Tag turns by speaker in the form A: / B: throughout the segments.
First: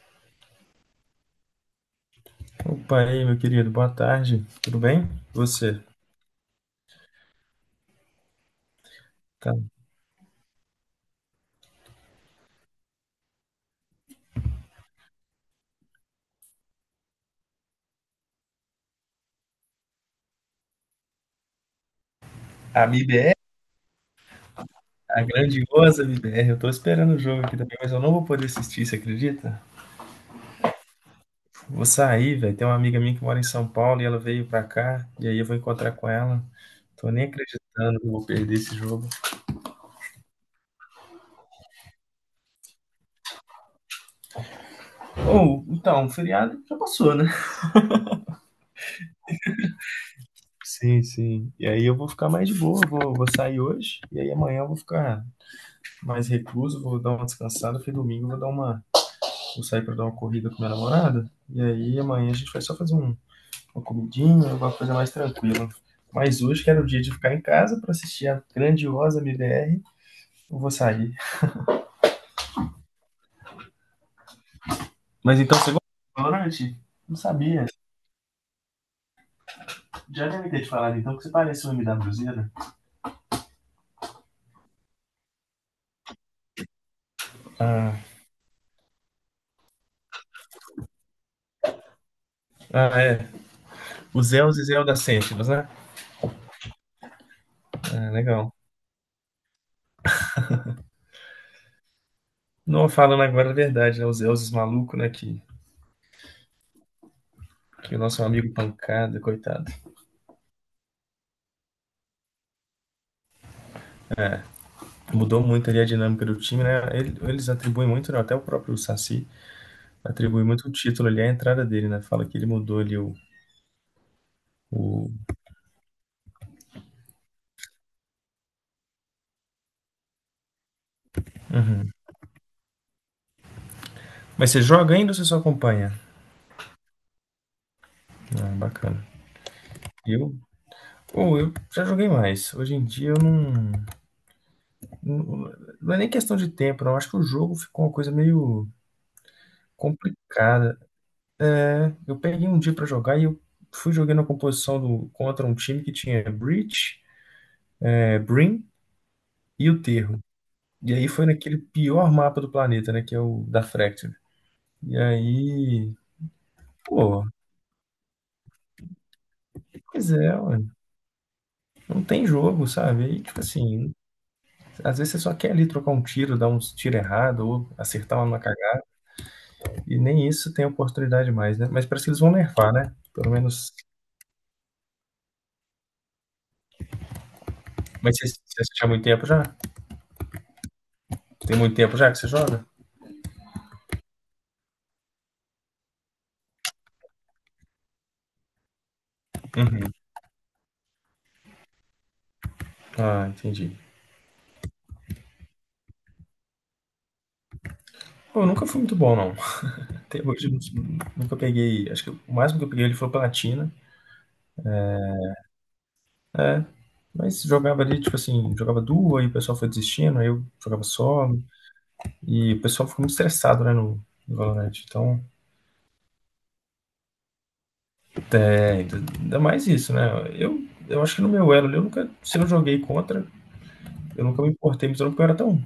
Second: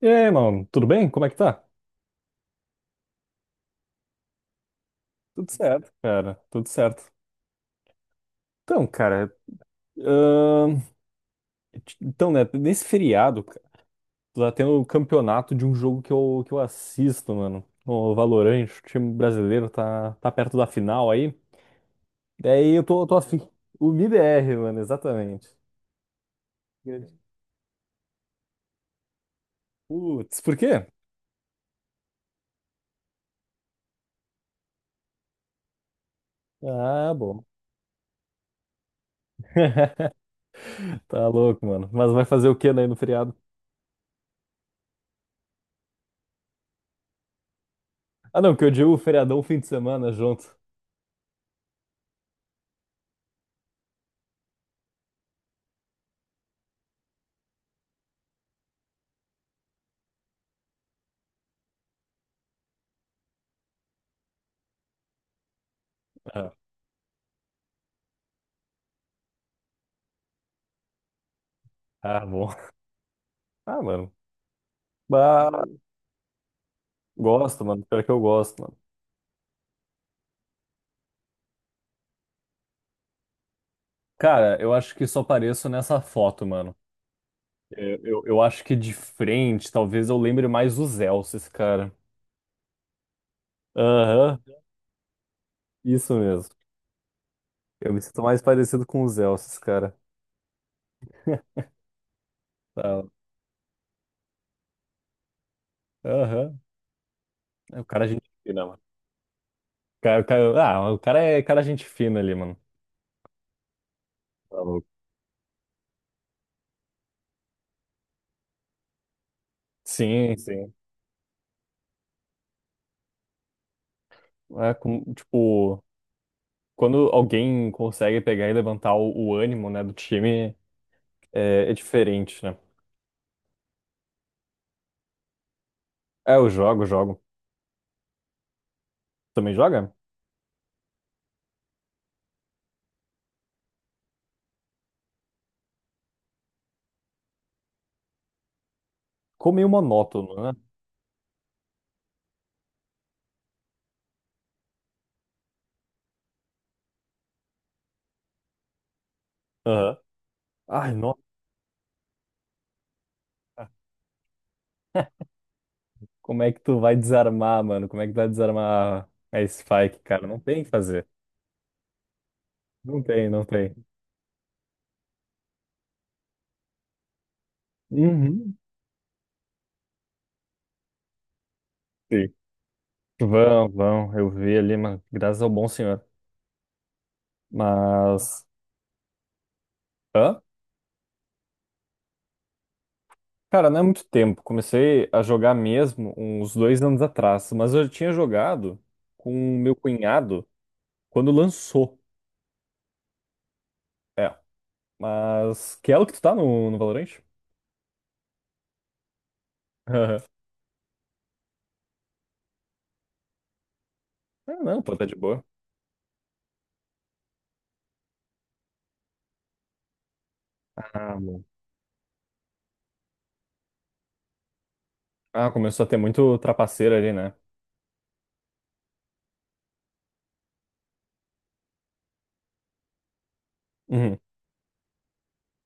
A: E aí, mano, tudo bem? Como é que tá?
B: Opa, aí, meu querido, boa tarde. Tudo bem?
A: Tudo
B: Você?
A: certo, cara, tudo certo. Então, cara,
B: Tá.
A: ahn, então, né, nesse feriado, cara, tá tendo o campeonato de um jogo que eu assisto, mano. O Valorant, o time brasileiro tá perto da final aí. Daí
B: A
A: eu tô
B: MIBR,
A: afim. O MIBR, mano,
B: a
A: exatamente.
B: grandiosa MIBR, eu tô
A: Grande.
B: esperando o jogo aqui também, mas eu não vou poder assistir, você acredita?
A: Putz, por quê?
B: Vou sair, velho. Tem uma amiga minha que mora em São Paulo e ela veio pra cá, e aí eu vou encontrar com ela. Tô
A: Ah,
B: nem
A: bom.
B: acreditando que eu vou perder esse jogo.
A: Tá louco, mano. Mas vai fazer o quê daí no feriado?
B: Ou, então, o feriado já passou, né?
A: Ah, não, que eu digo feriadão, fim de semana junto.
B: Sim, sim. E aí eu vou ficar mais de boa, vou sair hoje, e aí amanhã eu vou ficar mais recluso, vou dar uma descansada, porque domingo eu vou sair pra dar uma corrida com minha namorada. E aí amanhã a gente vai só fazer uma comidinha, uma coisa mais tranquila. Mas
A: Ah,
B: hoje, que era o dia de ficar em casa pra assistir a grandiosa MBR, eu vou sair.
A: ah, bom. Ah, mano.
B: Mas então você gosta de Valorant? Não
A: Gosto,
B: sabia.
A: mano. Pior que eu gosto, mano.
B: Já deve ter te falado então que você parece um MWZ.
A: Cara, eu acho que só apareço nessa foto, mano.
B: Ah,
A: É, eu acho que de frente, talvez eu lembre mais dos Elces, cara.
B: ah, é. Os
A: Aham,
B: Elzes e Zelda Sentinels, né?
A: isso mesmo. Eu me
B: Ah,
A: sinto mais
B: legal.
A: parecido com os Elces, cara.
B: Não,
A: Tá.
B: falando agora a verdade, né? Os Elzes maluco, né? Que,
A: Aham. É, o
B: o
A: cara é
B: nosso
A: gente
B: amigo
A: fina, mano.
B: Pancada, coitado.
A: O cara- ah, o cara é gente fina ali, mano. Tá louco.
B: Mudou muito ali a dinâmica do time, né? Eles atribuem muito, né? Até o próprio Saci
A: Sim,
B: atribui muito
A: sim.
B: o título ali à entrada dele, né? Fala que ele mudou ali o.
A: É,
B: o...
A: tipo, quando alguém consegue pegar e levantar o ânimo, né, do time, é
B: Uhum.
A: diferente, né?
B: Mas você joga ainda ou você só acompanha?
A: É, eu jogo, jogo.
B: Ah, bacana.
A: Também joga?
B: Eu, pô, eu já joguei mais. Hoje em dia eu não, não. Não é nem questão de tempo, não. Eu acho que o jogo ficou uma coisa meio
A: Ficou meio monótono, né?
B: complicada. Né? Eu peguei um dia pra jogar e eu fui jogando a composição contra um time que tinha Breach, Brim e o
A: Aham.
B: Terro.
A: Ai,
B: E aí
A: nossa.
B: foi naquele pior mapa do planeta, né? Que é o da Fracture. E aí.
A: Como é que tu vai
B: Pô,
A: desarmar, mano? Como é que tu vai desarmar a Spike,
B: pois
A: cara?
B: é,
A: Não
B: ué.
A: tem o que fazer.
B: Não tem jogo,
A: Não
B: sabe? E
A: tem,
B: tipo
A: não tem.
B: assim, às vezes você só quer ali trocar um tiro, dar uns tiro errado ou acertar uma numa
A: Uhum.
B: cagada, e nem isso tem oportunidade mais, né? Mas parece que eles
A: Sim.
B: vão nerfar, né? Pelo
A: Vão,
B: menos.
A: vão. Eu vi ali, mas graças ao bom senhor.
B: Mas você,
A: Mas.
B: você assiste há muito tempo já?
A: Hã?
B: Tem muito tempo já que você joga?
A: Cara, não é muito tempo. Comecei a jogar mesmo uns 2 anos atrás. Mas eu tinha jogado com o meu
B: Uhum.
A: cunhado quando lançou.
B: Ah, entendi.
A: É. Mas. Que é o que tu tá no Valorant?
B: Pô, eu nunca fui muito bom, não. Até hoje eu nunca peguei. Acho que o máximo que eu peguei ele foi platina,
A: Ah, não, pô, tá de boa.
B: né? Mas jogava ali, tipo assim, jogava duo, aí o pessoal foi desistindo, aí eu jogava
A: Ah, bom.
B: solo, e o pessoal ficou muito estressado, né, no Valorant. Então.
A: Ah, começou a ter muito trapaceiro ali, né?
B: Tem, ainda mais isso, né? Eu, eu acho que no meu elo ali, eu nunca, se eu joguei contra,
A: Uhum.
B: eu nunca me importei, mas eu não, porque eu era tão,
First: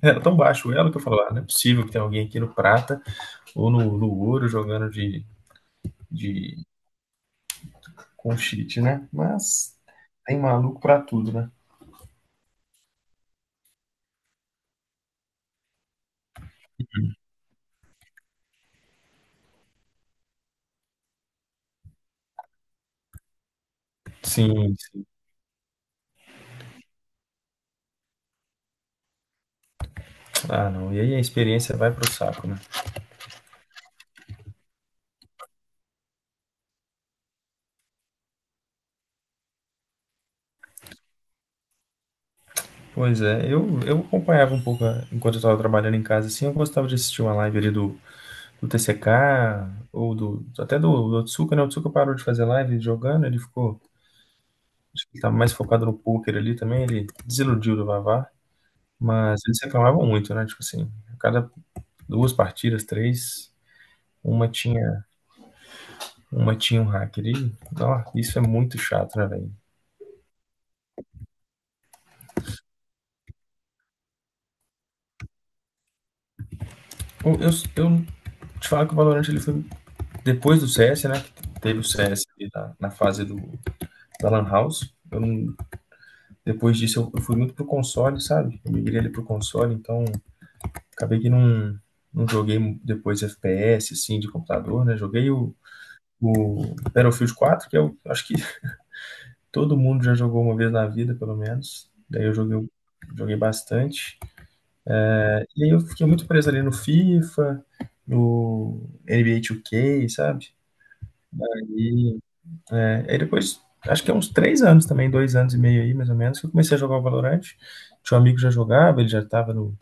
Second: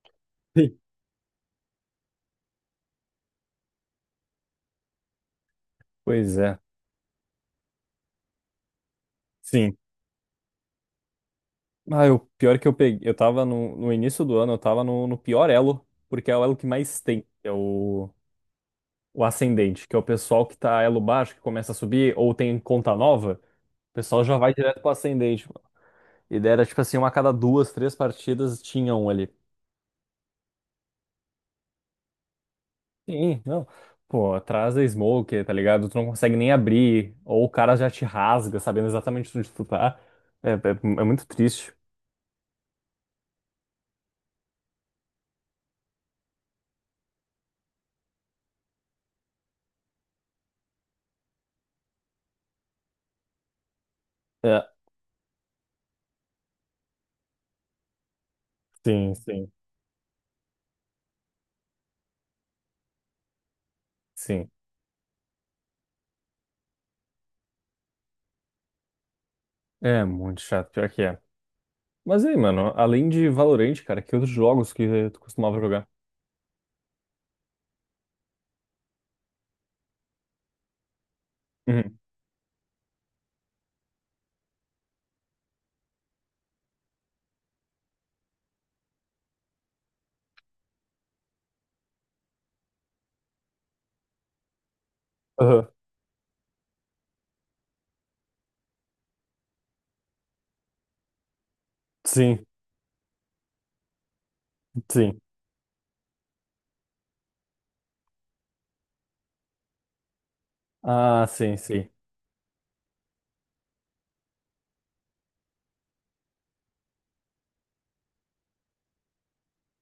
B: era tão baixo o
A: Sim.
B: elo que eu falava, ah, não é possível que tenha alguém aqui no prata ou no ouro jogando de,
A: Pois
B: de
A: é.
B: com cheat, né?
A: Sim.
B: Mas tem maluco pra tudo, né?
A: Ah, o pior é que eu peguei. Eu tava no início do ano, eu tava no pior elo, porque é o elo que mais tem, que é o ascendente, que é o pessoal que tá elo baixo, que começa a subir, ou tem conta nova, o pessoal já vai
B: Sim,
A: direto pro
B: sim.
A: ascendente, mano. E daí era tipo assim, uma a cada duas, três partidas tinha um ali.
B: Ah, não. E aí a experiência vai pro saco, né?
A: Sim, não. Pô, atrás da smoke, tá ligado? Tu não consegue nem abrir, ou o cara já te rasga, sabendo exatamente onde tu tá. É, é, é muito triste.
B: Pois é, eu acompanhava um pouco enquanto eu tava trabalhando em casa, assim, eu gostava de assistir uma live ali do TCK, ou até do Otsuka, né? O Otsuka parou de fazer live jogando, ele ficou,
A: É,
B: acho que ele tá mais focado no poker ali também, ele desiludiu do Vavá,
A: sim,
B: mas
A: sim,
B: eles reclamavam muito, né? Tipo assim, a cada duas partidas, três, uma
A: sim.
B: tinha uma tinha um hacker e, ó, isso é muito chato, né, velho?
A: É muito chato, pior que é. Mas aí, mano, além de Valorant, cara, que outros jogos que tu costumava jogar?
B: Eu, eu, te falo que o Valorant ele foi depois do CS, né? Teve o
A: Uhum.
B: CS ali na fase da Lan House. Eu depois disso eu fui muito pro console, sabe? Eu migrei ali pro console, então acabei que não joguei depois FPS, assim, de computador, né? Joguei o,
A: Aham.
B: o Battlefield 4, que eu acho que todo mundo já jogou uma vez na vida, pelo menos. Daí eu
A: Sim,
B: joguei bastante.
A: sim.
B: E aí eu fiquei muito preso ali no FIFA, no NBA 2K, sabe?
A: Ah, sim, sim.
B: E aí depois, acho que é uns 3 anos também, 2 anos e meio aí, mais ou menos, que eu comecei a jogar o Valorant. Tinha um amigo que já jogava, ele já tava no,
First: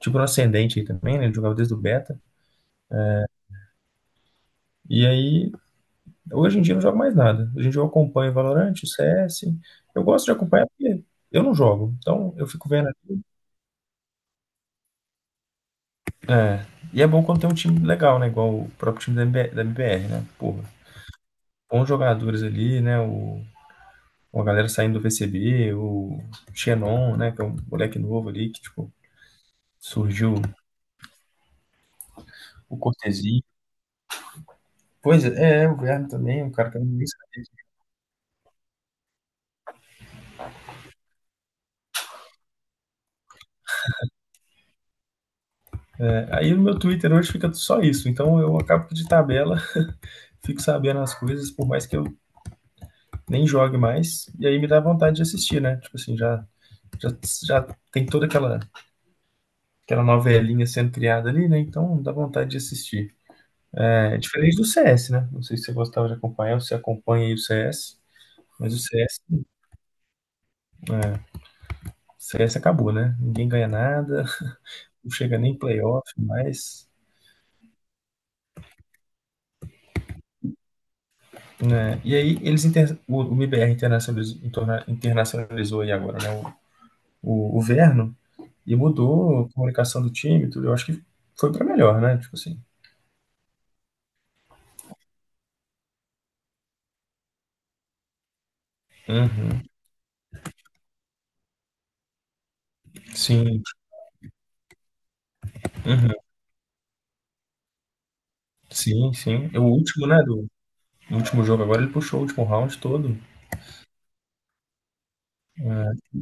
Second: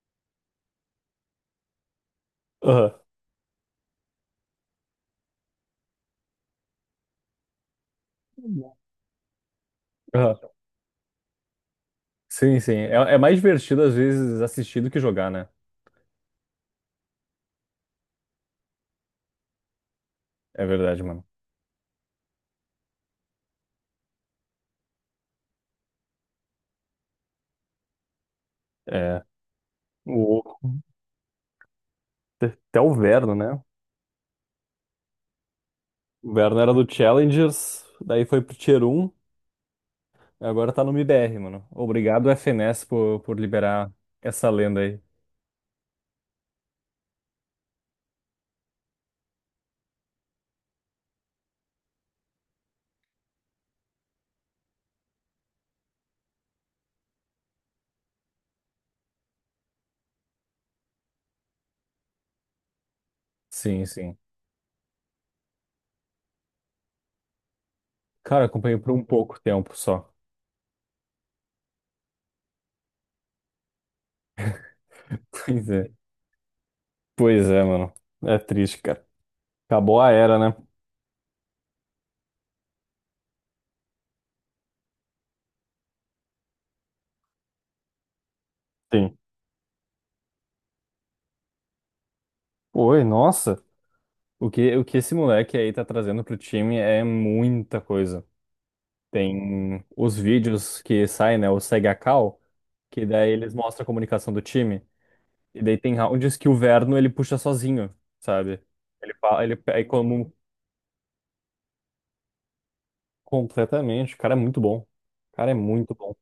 B: tipo, no ascendente aí também, né? Ele jogava desde o beta.
A: Aham.
B: E aí hoje em dia eu não jogo mais nada. Hoje em dia eu acompanho o Valorant, o CS. Eu gosto de
A: Aham.
B: acompanhar porque eu não jogo. Então eu
A: Sim,
B: fico
A: sim.
B: vendo.
A: É mais divertido, às vezes, assistir do que jogar, né?
B: É. E é bom quando tem um time legal, né? Igual o próprio time da MBR, né? Porra.
A: É verdade, mano.
B: Bons jogadores ali, né? Uma galera saindo do VCB, o Xenon, né? Que é um moleque novo ali que, tipo,
A: É.
B: surgiu.
A: O...
B: O
A: Até o Verno,
B: Cortezinho.
A: né?
B: Pois é, o Verno
A: O
B: também, um
A: Verno
B: cara
A: era
B: que eu
A: do
B: nem sabia.
A: Challengers, daí foi pro Tier 1 agora tá no MIBR, mano. Obrigado, FNES, por liberar essa lenda aí.
B: Aí no meu Twitter hoje fica só isso. Então eu acabo que de tabela fico sabendo as coisas, por mais que eu nem jogue mais, e aí me dá vontade de assistir, né? Tipo assim, já, já tem toda aquela novelinha sendo criada ali, né? Então dá vontade de assistir.
A: Sim, sim.
B: É diferente do CS, né? Não sei se você gostava de acompanhar ou se acompanha aí o CS,
A: Cara,
B: mas
A: acompanhei
B: o
A: por um
B: CS,
A: pouco tempo só.
B: é, CS acabou, né? Ninguém ganha nada, não chega nem
A: Pois é.
B: playoff mais.
A: Pois é, mano. É triste, cara. Acabou a era, né?
B: Né? E aí o MBR internacionalizou, aí agora, né? O Verno e
A: Sim.
B: mudou a comunicação do time, tudo. Eu acho que foi para melhor, né? Tipo assim.
A: Oi, nossa. O que esse moleque aí tá trazendo pro time é muita coisa.
B: Uhum.
A: Tem os vídeos que saem, né? O Segue a Cal, que daí eles
B: Sim,
A: mostram a comunicação do time. E daí tem
B: uhum.
A: rounds que o Verno ele puxa sozinho, sabe? Ele
B: Sim,
A: fala,
B: sim.
A: ele
B: É. O
A: pega
B: último, né,
A: como
B: do o último jogo agora, ele puxou o último round todo.
A: completamente. O cara é muito bom. O cara é muito
B: É.
A: bom.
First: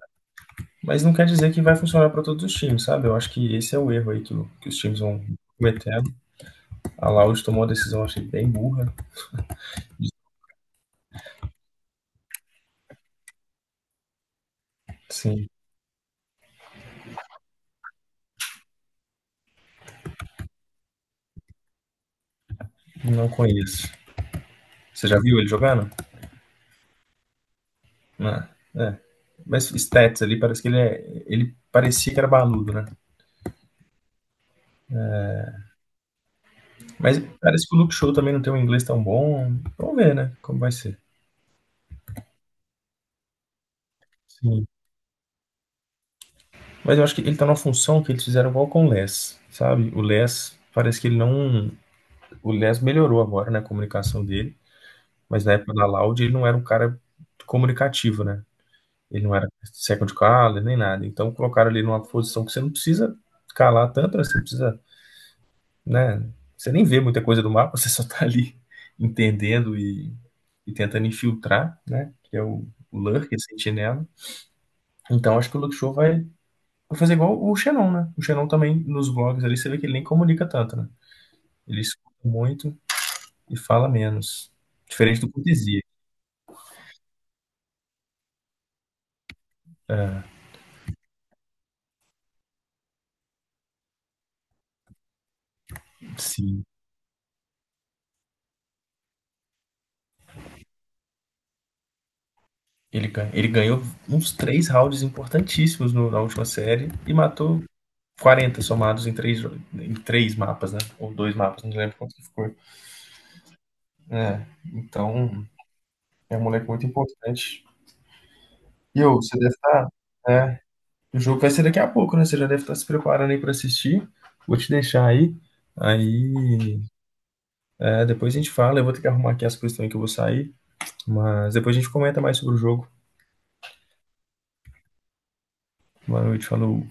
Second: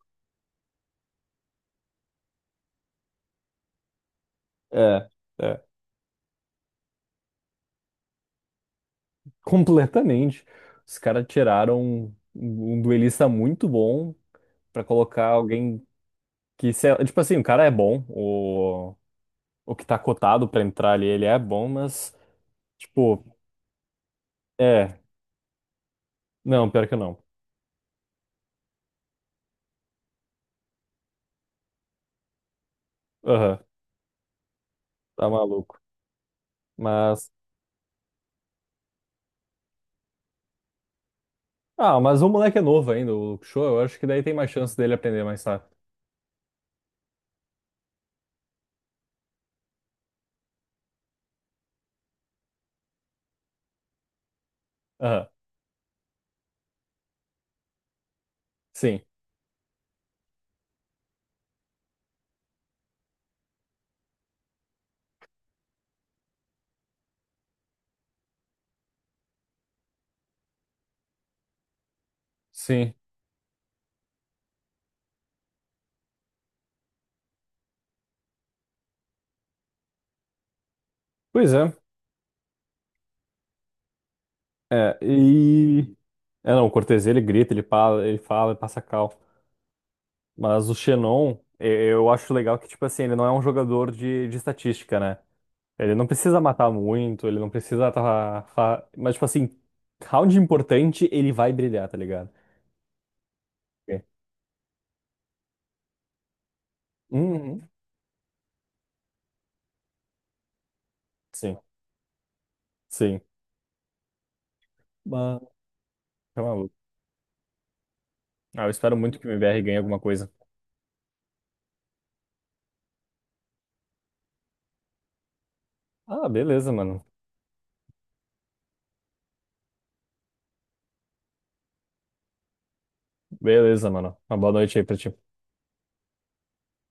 B: Mas não quer dizer que vai funcionar para todos os times, sabe? Eu acho que esse é o erro aí que, que os times
A: É,
B: vão
A: é.
B: cometendo. A Loud tomou uma decisão, achei bem burra.
A: Completamente. Os caras tiraram um duelista muito bom pra colocar
B: Sim,
A: alguém que, sei lá, tipo assim, o cara é bom, o que tá cotado pra entrar ali, ele é bom, mas, tipo,
B: não conheço.
A: é.
B: Você já viu ele jogando?
A: Não, pior que não.
B: Ah, é. Mas stats ali, parece que ele é. Ele parecia que era baludo, né?
A: Aham, tá maluco.
B: Mas
A: Mas,
B: parece que o Luke Show também não tem um inglês tão bom. Vamos ver, né? Como vai ser.
A: mas o moleque é novo ainda, o show, eu acho que daí tem mais
B: Sim.
A: chance dele aprender mais rápido.
B: Mas eu acho que ele tá numa função que eles fizeram igual com o Less, sabe? O Less, parece que ele não. O Less melhorou agora, né, a comunicação dele,
A: Aham,
B: mas na época da Loud ele não era um cara comunicativo, né?
A: sim,
B: Ele não era second caller nem nada. Então colocaram ele numa posição que você não precisa calar tanto, né? Você precisa, né? Você nem vê muita coisa do mapa, você só tá ali entendendo e tentando infiltrar, né? Que é o,
A: sim.
B: o Lurk, esse sentinela. Então acho que o Luke Show vai, Vou fazer igual o Xenon, né? O Xenon também, nos vlogs ali, você vê que ele nem comunica tanto, né?
A: Pois é,
B: Ele escuta muito e fala menos.
A: é,
B: Diferente do Cortesia.
A: e. É, não, o Cortez ele grita, ele fala, ele fala, ele passa cal. Mas o Xenon, eu acho legal que, tipo assim, ele não é um jogador de estatística, né? Ele não precisa
B: Sim.
A: matar muito, ele não precisa tá, mas, tipo assim, round importante, ele vai brilhar, tá ligado?
B: Ele ganhou
A: É.
B: uns três rounds importantíssimos na última série e matou
A: Uhum.
B: 40 somados em três, em três mapas, né? Ou dois
A: Sim,
B: mapas, não lembro quanto que ficou.
A: sim.
B: É,
A: Mas.
B: então é um
A: Tá
B: moleque
A: maluco.
B: muito importante.
A: Ah, eu espero
B: E ô,
A: muito que o
B: você deve
A: MBR ganhe
B: estar.
A: alguma coisa.
B: É, o jogo vai ser daqui a pouco, né? Você já deve estar se preparando aí para assistir. Vou te deixar aí.
A: Ah, beleza,
B: Aí,
A: mano.
B: Depois a gente fala, eu vou ter que arrumar aqui as coisas também que eu vou sair, mas depois a gente comenta mais sobre o jogo.
A: Beleza, mano. Uma boa noite aí pra ti.
B: Boa noite, falou.